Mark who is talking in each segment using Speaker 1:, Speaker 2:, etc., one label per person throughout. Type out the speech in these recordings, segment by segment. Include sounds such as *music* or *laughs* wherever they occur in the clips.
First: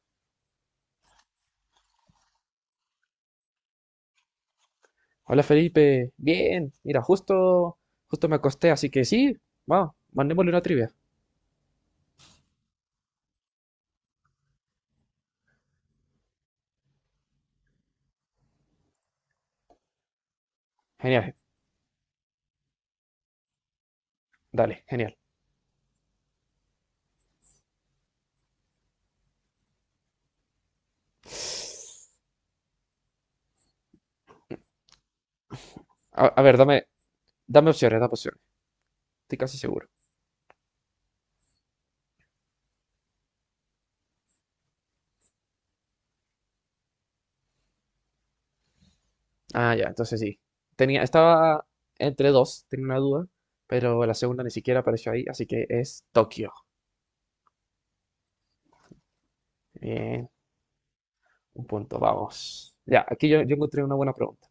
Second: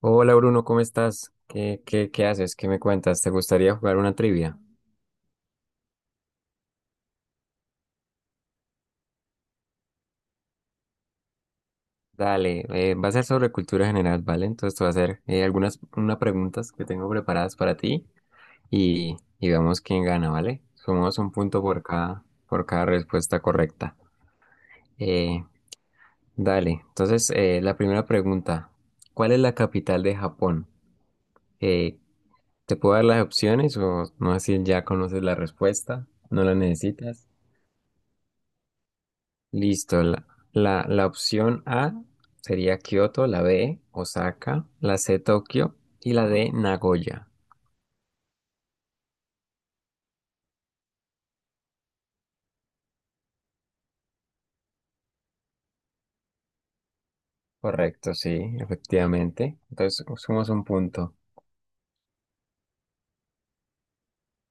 Speaker 1: Hola Bruno, ¿cómo estás? ¿Qué haces? ¿Qué me cuentas? ¿Te gustaría jugar una trivia?
Speaker 2: Hola Felipe, bien, mira, justo me acosté, así que sí, vamos, mandémosle una trivia.
Speaker 1: Dale, va a ser sobre cultura general, ¿vale? Entonces te voy a hacer algunas unas preguntas que tengo preparadas para ti y vemos quién gana, ¿vale? Sumamos un
Speaker 2: Genial,
Speaker 1: punto por cada respuesta correcta.
Speaker 2: dale, genial.
Speaker 1: Eh, dale, entonces la primera pregunta, ¿cuál es la capital de Japón? Eh, ¿Te puedo dar las opciones o no así ya conoces la respuesta?
Speaker 2: A, a
Speaker 1: ¿No la
Speaker 2: ver,
Speaker 1: necesitas?
Speaker 2: dame opciones, estoy casi seguro.
Speaker 1: Listo. La opción A sería Kioto, la B, Osaka, la C, Tokio y la D, Nagoya.
Speaker 2: Ah, ya, entonces sí. Estaba entre dos, tenía una duda, pero la segunda ni siquiera apareció ahí, así que es Tokio.
Speaker 1: Correcto, sí, efectivamente. Entonces,
Speaker 2: Bien,
Speaker 1: sumamos un punto.
Speaker 2: un punto, vamos. Ya, aquí yo encontré una buena pregunta.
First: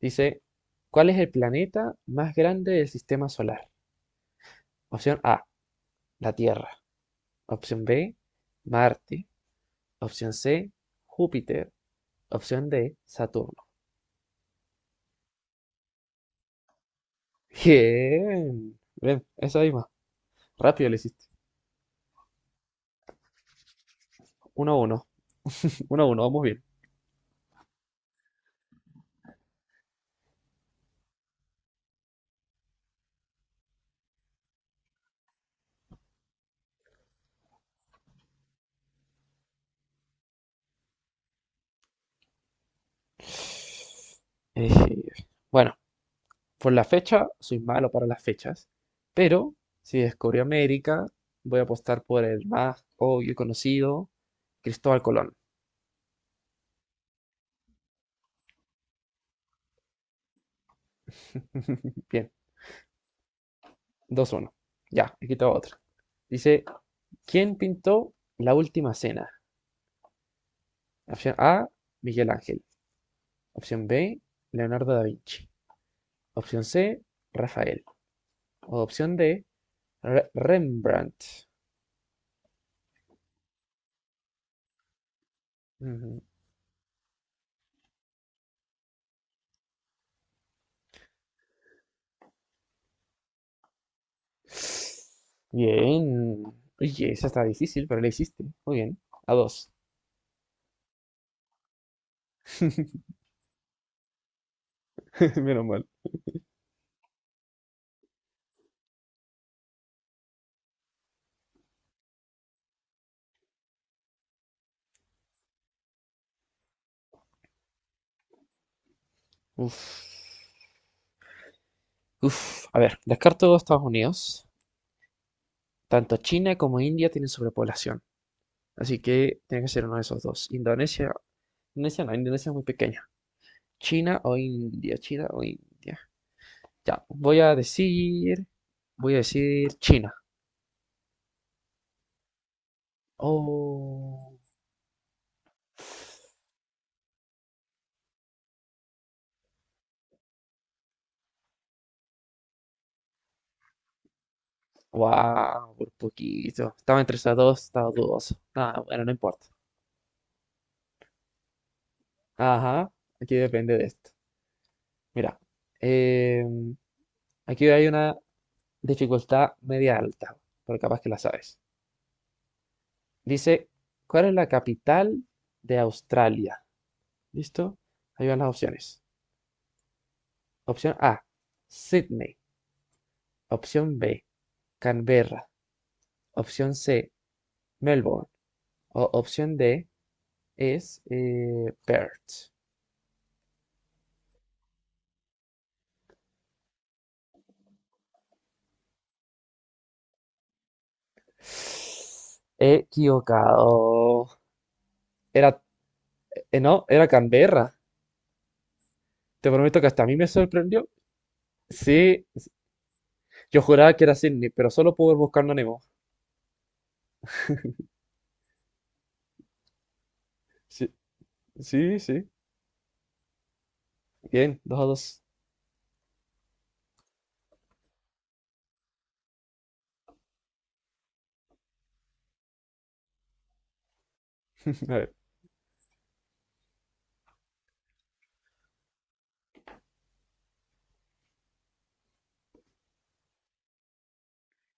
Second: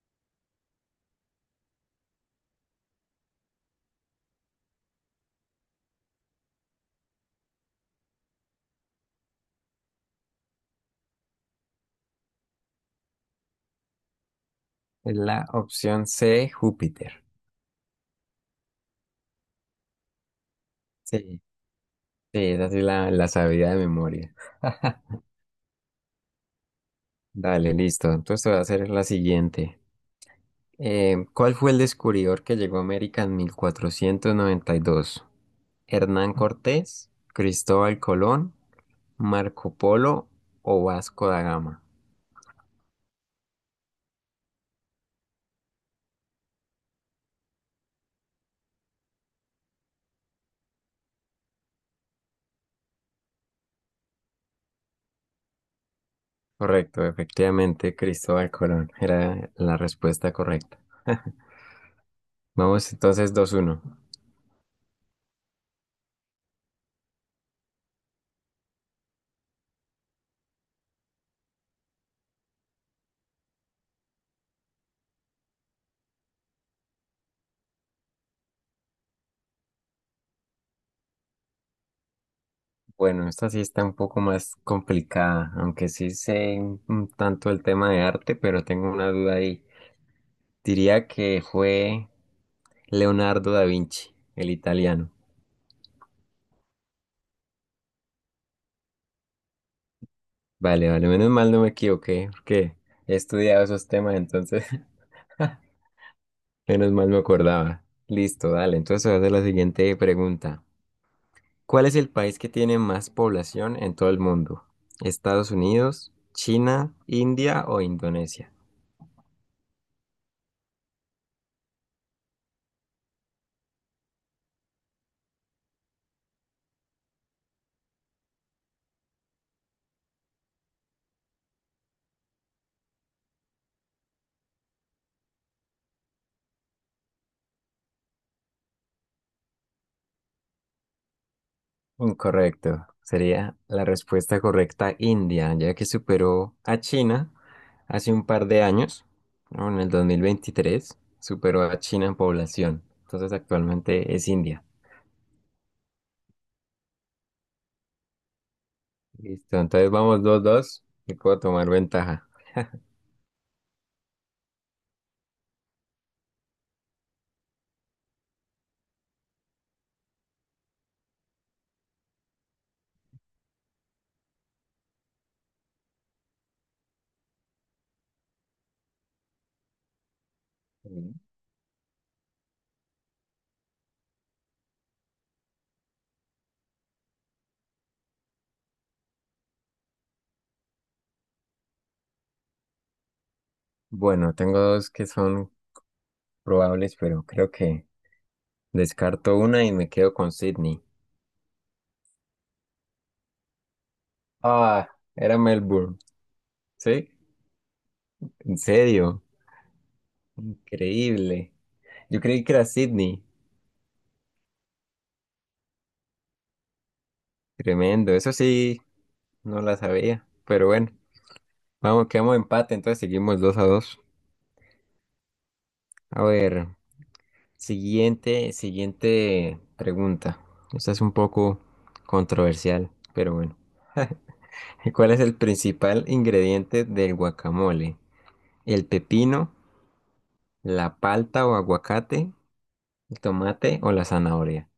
Speaker 2: Dice, ¿cuál es el planeta más grande del sistema solar? Opción A, la Tierra. Opción B, Marte. Opción C, Júpiter. Opción D, Saturno.
Speaker 1: Es la opción C, Júpiter.
Speaker 2: Bien. Bien, esa misma. Rápido le
Speaker 1: Sí,
Speaker 2: hiciste.
Speaker 1: sí, esa sí la sabía de memoria.
Speaker 2: Uno a
Speaker 1: *laughs*
Speaker 2: uno, *laughs* 1 uno, vamos bien.
Speaker 1: Dale, listo. Entonces te voy a hacer la siguiente. ¿Cuál fue el descubridor que llegó a América en 1492? ¿Hernán Cortés, Cristóbal Colón, Marco Polo o Vasco da Gama?
Speaker 2: Eh, bueno, por la fecha, soy malo para las fechas. Pero si descubrí América, voy a apostar por el más obvio y conocido, Cristóbal Colón.
Speaker 1: Correcto, efectivamente, Cristóbal Colón era la respuesta correcta.
Speaker 2: *laughs* Bien,
Speaker 1: Vamos entonces dos uno.
Speaker 2: 2-1. Ya, aquí tengo otra. Dice, ¿quién pintó la última cena? Opción A, Miguel Ángel. Opción B, Leonardo da Vinci. Opción C, Rafael. O opción D, Rembrandt.
Speaker 1: Bueno, esta sí está un poco más complicada, aunque sí
Speaker 2: Ujú.
Speaker 1: sé un tanto el tema de arte, pero tengo una duda ahí. Diría que fue Leonardo da Vinci, el italiano.
Speaker 2: Bien. Oye, esa está difícil, pero la hiciste. Muy bien. A dos.
Speaker 1: Vale, vale, menos mal no me equivoqué, porque
Speaker 2: *laughs*
Speaker 1: he estudiado esos temas, entonces *laughs*
Speaker 2: Menos mal.
Speaker 1: menos mal me acordaba. Listo, dale, entonces voy a hacer la siguiente pregunta. ¿Cuál es el país que tiene más población en todo el mundo? ¿Estados Unidos, China, India o Indonesia?
Speaker 2: Uf. Uf. A ver, descarto Estados Unidos. Tanto China como India tienen sobrepoblación. Así que tiene que ser uno de esos dos. Indonesia. Indonesia no, Indonesia es muy pequeña. China o India, China o India. Ya, voy a decir China.
Speaker 1: Incorrecto. Sería la
Speaker 2: Oh,
Speaker 1: respuesta correcta India, ya que superó a China hace un par de años, ¿no? En el 2023 superó a China en población. Entonces actualmente es India.
Speaker 2: wow, por poquito. Estaba entre esas dos, estaba dudoso. Ah, bueno, no importa.
Speaker 1: Listo, entonces vamos dos dos. Y puedo tomar ventaja. *laughs*
Speaker 2: Ajá, aquí depende de esto. Mira, em, aquí hay una dificultad media alta, pero capaz que la sabes. Dice, ¿cuál es la capital de Australia? ¿Listo? Ahí van las opciones. Opción
Speaker 1: Mm.
Speaker 2: A, Sydney. Opción B, Canberra. Opción C, Melbourne. Opción D es Perth.
Speaker 1: Bueno, tengo dos que son probables, pero creo que descarto una y me quedo con Sydney.
Speaker 2: Equivocado.
Speaker 1: Ah, era
Speaker 2: Era,
Speaker 1: Melbourne,
Speaker 2: no, era
Speaker 1: ¿sí?
Speaker 2: Canberra.
Speaker 1: En serio,
Speaker 2: Te prometo que hasta a mí me sorprendió.
Speaker 1: increíble. Yo
Speaker 2: Sí,
Speaker 1: creí que era Sydney,
Speaker 2: yo juraba que era Sydney, pero solo pude ir buscando a Nemo.
Speaker 1: tremendo. Eso sí, no la sabía. Pero bueno,
Speaker 2: Sí, sí,
Speaker 1: vamos,
Speaker 2: sí.
Speaker 1: quedamos empate, entonces seguimos dos a dos.
Speaker 2: Bien, 2-2.
Speaker 1: A ver, siguiente pregunta. Esta es un poco controversial, pero bueno.
Speaker 2: *laughs* A
Speaker 1: *laughs*
Speaker 2: ver.
Speaker 1: ¿Cuál es el principal ingrediente del guacamole? ¿El pepino, la palta o aguacate, el tomate o la zanahoria?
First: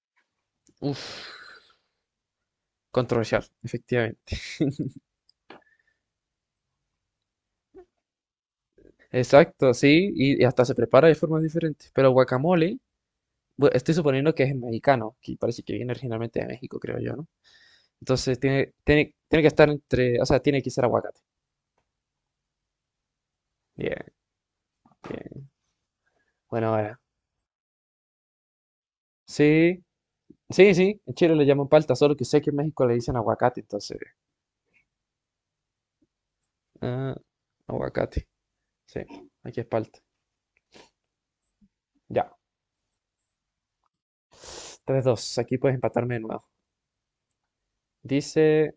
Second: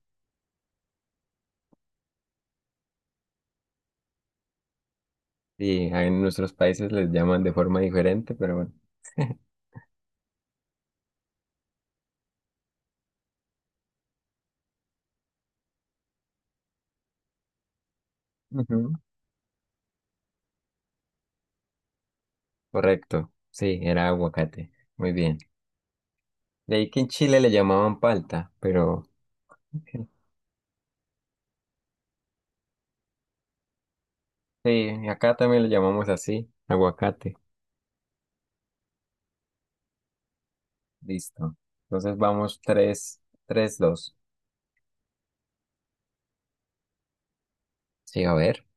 Speaker 2: Uf, controversial, efectivamente.
Speaker 1: Sí, en nuestros países les llaman de forma diferente, pero bueno. *laughs*
Speaker 2: Exacto, sí, y hasta se prepara de formas diferentes. Pero guacamole, estoy suponiendo que es mexicano, que parece que viene originalmente de México, creo yo, ¿no? Entonces
Speaker 1: Ujú.
Speaker 2: tiene que estar entre, o sea, tiene que ser aguacate.
Speaker 1: Correcto. Sí, era
Speaker 2: Bien,
Speaker 1: aguacate. Muy bien.
Speaker 2: bien. Bueno,
Speaker 1: De ahí
Speaker 2: ahora.
Speaker 1: que en Chile le llamaban palta, pero
Speaker 2: Sí,
Speaker 1: ok.
Speaker 2: sí, sí. En Chile le llaman palta, solo que sé que en México le dicen aguacate, entonces.
Speaker 1: Sí, acá también le llamamos así,
Speaker 2: Ah,
Speaker 1: aguacate.
Speaker 2: aguacate. Sí, aquí es palta.
Speaker 1: Listo. Entonces
Speaker 2: Ya.
Speaker 1: vamos tres, tres, dos.
Speaker 2: Tres dos. Aquí puedes empatarme de nuevo.
Speaker 1: Sí, a ver.
Speaker 2: Dice.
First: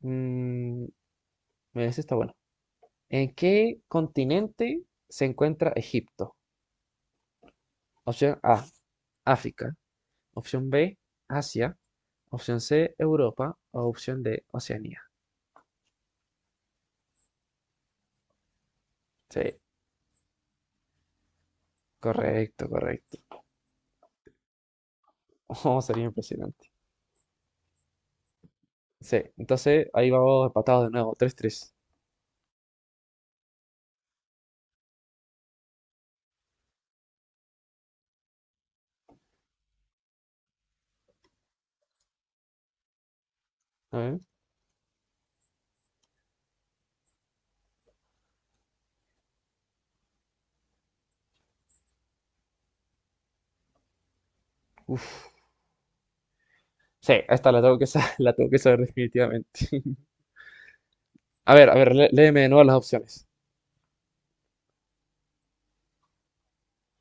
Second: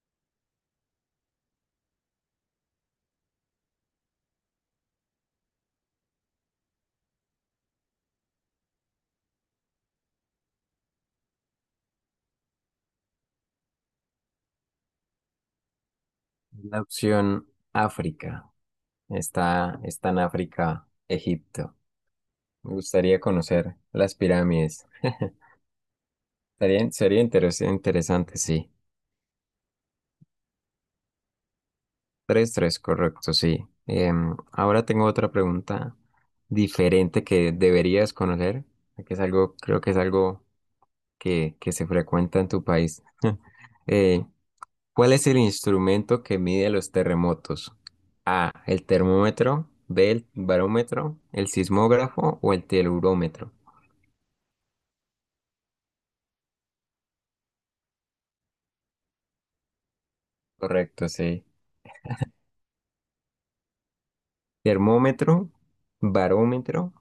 Speaker 2: mm, mira, ese está bueno. ¿En qué continente se encuentra Egipto? Opción A, África. Opción B, Asia. Opción C, Europa. O opción D, Oceanía.
Speaker 1: La opción África.
Speaker 2: Sí,
Speaker 1: Está en África, Egipto.
Speaker 2: correcto,
Speaker 1: Me
Speaker 2: correcto.
Speaker 1: gustaría
Speaker 2: *laughs*
Speaker 1: conocer las pirámides.
Speaker 2: Oh, sería impresionante.
Speaker 1: Sería interes- interesante, sí.
Speaker 2: Sí, entonces ahí vamos empatados de nuevo, 3-3.
Speaker 1: Tres, tres, correcto, sí. Em, ahora tengo otra pregunta diferente que deberías conocer, que es algo, creo que es algo que se frecuenta en tu país.
Speaker 2: A ver.
Speaker 1: Eh, ¿Cuál es el instrumento que mide los terremotos? A, el termómetro, B, el barómetro, el sismógrafo o el telurómetro.
Speaker 2: Uf. Sí, esta la tengo que saber, *laughs* la tengo que saber definitivamente. *laughs*
Speaker 1: Correcto, sí.
Speaker 2: A ver, léeme de nuevo las opciones.
Speaker 1: Termómetro, barómetro,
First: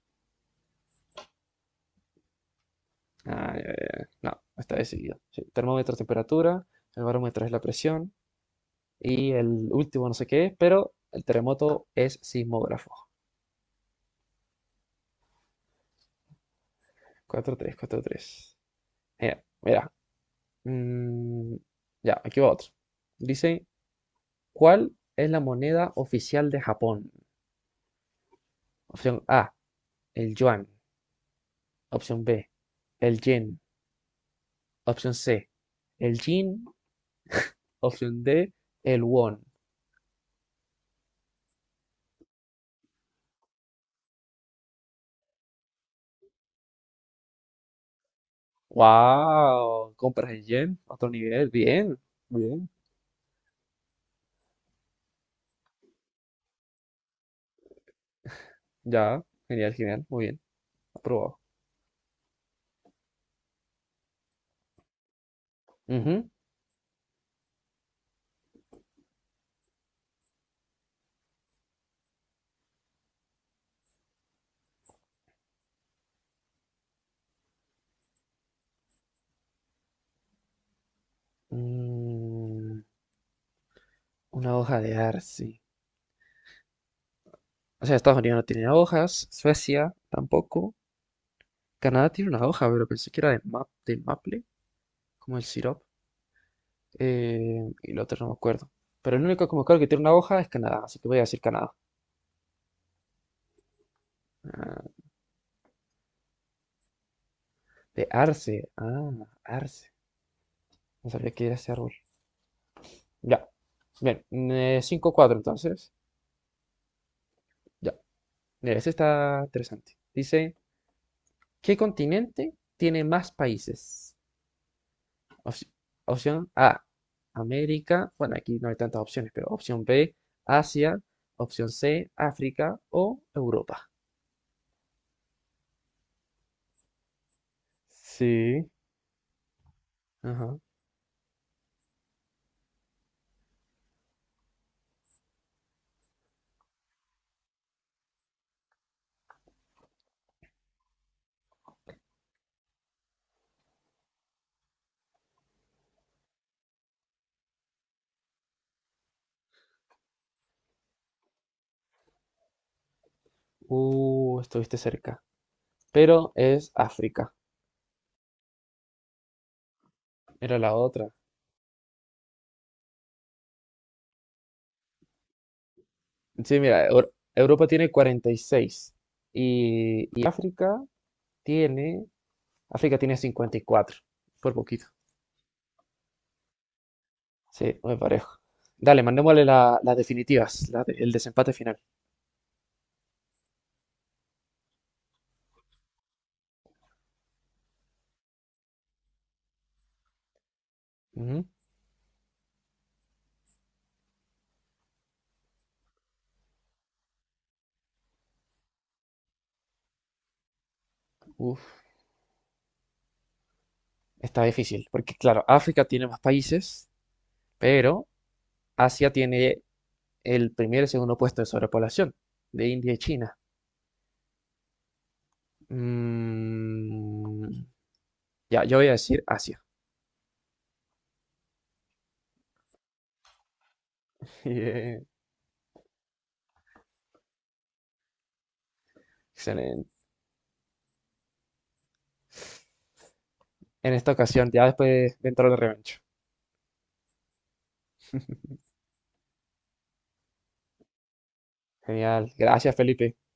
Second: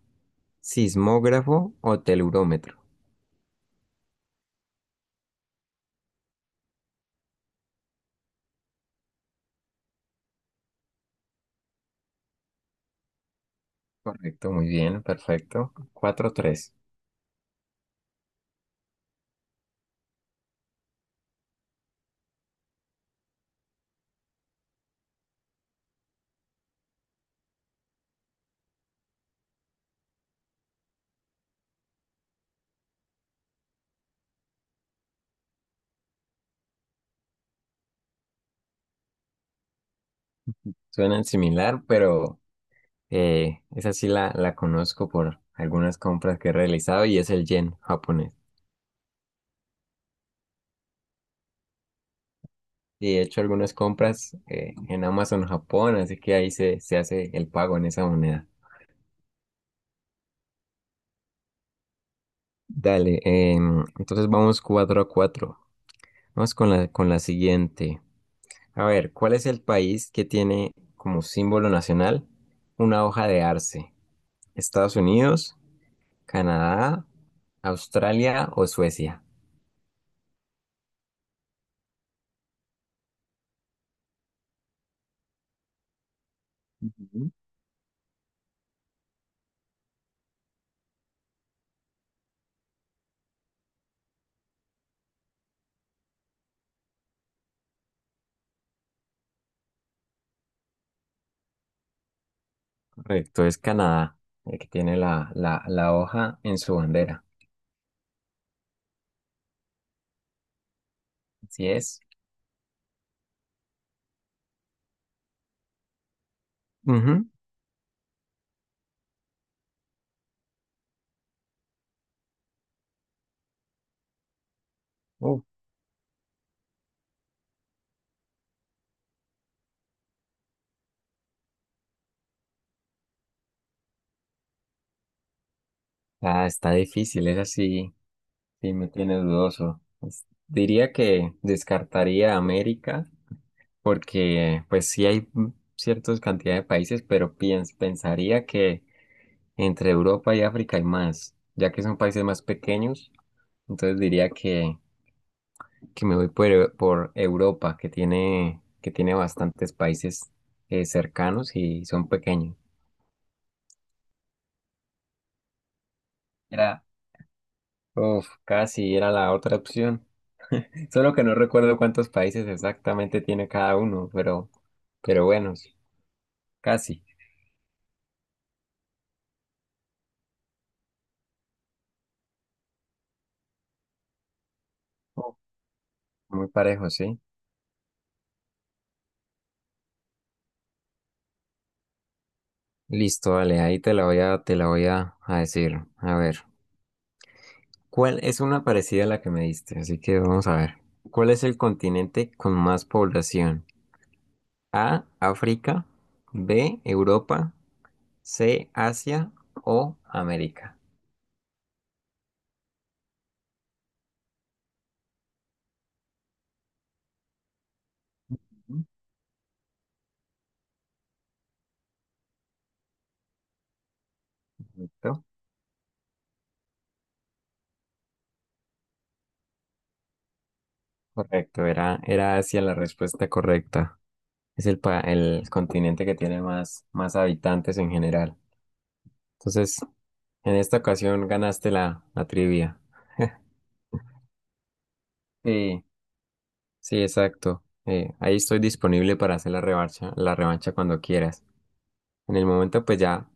Speaker 1: sismógrafo o telurómetro.
Speaker 2: Ah, ya, ya, ya. No, está decidido. Sí, termómetro, es temperatura, el barómetro es la presión y el último no sé qué es, pero el terremoto es sismógrafo.
Speaker 1: Correcto, muy bien, perfecto. Cuatro, tres.
Speaker 2: 4-3, 4-3. Mira, mira. Mm, ya, aquí va otro. Dice, ¿cuál es la moneda oficial de Japón? Opción A, el yuan. Opción B, el yen. Opción C, el yin. Opción D, el won.
Speaker 1: Suenan similar, pero esa sí la conozco por algunas compras que he realizado y es el yen japonés.
Speaker 2: ¡Wow! Compras en yen, otro nivel. Bien, bien.
Speaker 1: Y he hecho algunas compras en Amazon Japón, así que ahí se hace el pago en esa moneda.
Speaker 2: Ya, genial, genial. Muy bien, aprobado.
Speaker 1: Dale, entonces vamos 4 a 4.
Speaker 2: Ujú.
Speaker 1: Vamos con la siguiente. A ver, ¿cuál es el país que tiene como símbolo nacional una hoja de arce? ¿Estados Unidos, Canadá, Australia o Suecia?
Speaker 2: Mm, una hoja de arce. O sea, Estados Unidos no tiene hojas, Suecia tampoco. Canadá tiene una hoja, pero pensé que era de maple, como el sirope. Y el otro no me acuerdo. Pero el único que me acuerdo que tiene una hoja es Canadá, así que voy a decir Canadá.
Speaker 1: Correcto, es Canadá, el que
Speaker 2: Ah,
Speaker 1: tiene la hoja en su bandera.
Speaker 2: de arce, ah, arce. No sabía que era
Speaker 1: Así
Speaker 2: ese árbol.
Speaker 1: es.
Speaker 2: Ya, bien, 5-4 entonces.
Speaker 1: Ujú.
Speaker 2: Ya, mira, este está interesante. Dice, ¿qué continente tiene más países?
Speaker 1: Uh,
Speaker 2: Opci- opción A, América. Bueno, aquí no hay tantas opciones, pero opción B, Asia. Opción C, África o Europa.
Speaker 1: ah, está difícil, es así,
Speaker 2: Sí.
Speaker 1: sí me tiene dudoso. Es-
Speaker 2: Ajá.
Speaker 1: diría que descartaría América porque pues sí hay mm, ciertas cantidades de países, pero piens- pensaría que entre Europa y África hay más, ya que son países más pequeños, entonces diría que me voy por Europa, que tiene bastantes países cercanos y son pequeños.
Speaker 2: Estuviste cerca, pero es
Speaker 1: Era,
Speaker 2: África.
Speaker 1: uf, casi era la otra opción.
Speaker 2: Era la otra.
Speaker 1: Solo que no recuerdo cuántos países exactamente tiene cada uno, pero bueno, sí,
Speaker 2: Sí, mira,
Speaker 1: casi.
Speaker 2: Europa tiene 46 y tiene, África tiene, 54 por poquito.
Speaker 1: Uf, muy parejo, sí.
Speaker 2: Sí, muy parejo. Dale, mandémosle las definitivas, el desempate final.
Speaker 1: Listo, vale, ahí te la voy a, te la voy a decir. A ver, ¿cuál es una parecida a la que me diste? Así que vamos a ver. ¿Cuál es
Speaker 2: Ujú.
Speaker 1: el continente con más población? A, África, B, Europa, C, Asia o América.
Speaker 2: Uf, está difícil, porque claro, África tiene más países, pero Asia tiene el primer y segundo puesto de sobrepoblación, de India y China.
Speaker 1: Correcto.
Speaker 2: Mm, ya, yo voy a decir Asia.
Speaker 1: Correcto, era Asia la respuesta correcta.
Speaker 2: *laughs*
Speaker 1: Es el, pa-
Speaker 2: Bien,
Speaker 1: el continente que tiene más, más habitantes en general. Entonces,
Speaker 2: excelente.
Speaker 1: en esta ocasión ganaste la trivia. *laughs*
Speaker 2: En esta ocasión, ya después dentro de la
Speaker 1: Sí,
Speaker 2: revancha.
Speaker 1: sí, exacto. Ahí estoy disponible para hacer la revancha cuando quieras.
Speaker 2: Genial,
Speaker 1: En el
Speaker 2: gracias
Speaker 1: momento, pues
Speaker 2: Felipe.
Speaker 1: ya,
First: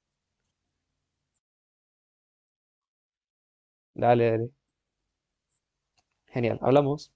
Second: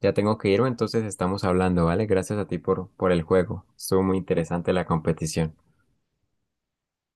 Speaker 1: ya tengo que irme, entonces estamos hablando, ¿vale? Gracias a ti por el juego. Estuvo muy
Speaker 2: Dale, dale.
Speaker 1: interesante la competición.
Speaker 2: Genial, hablamos.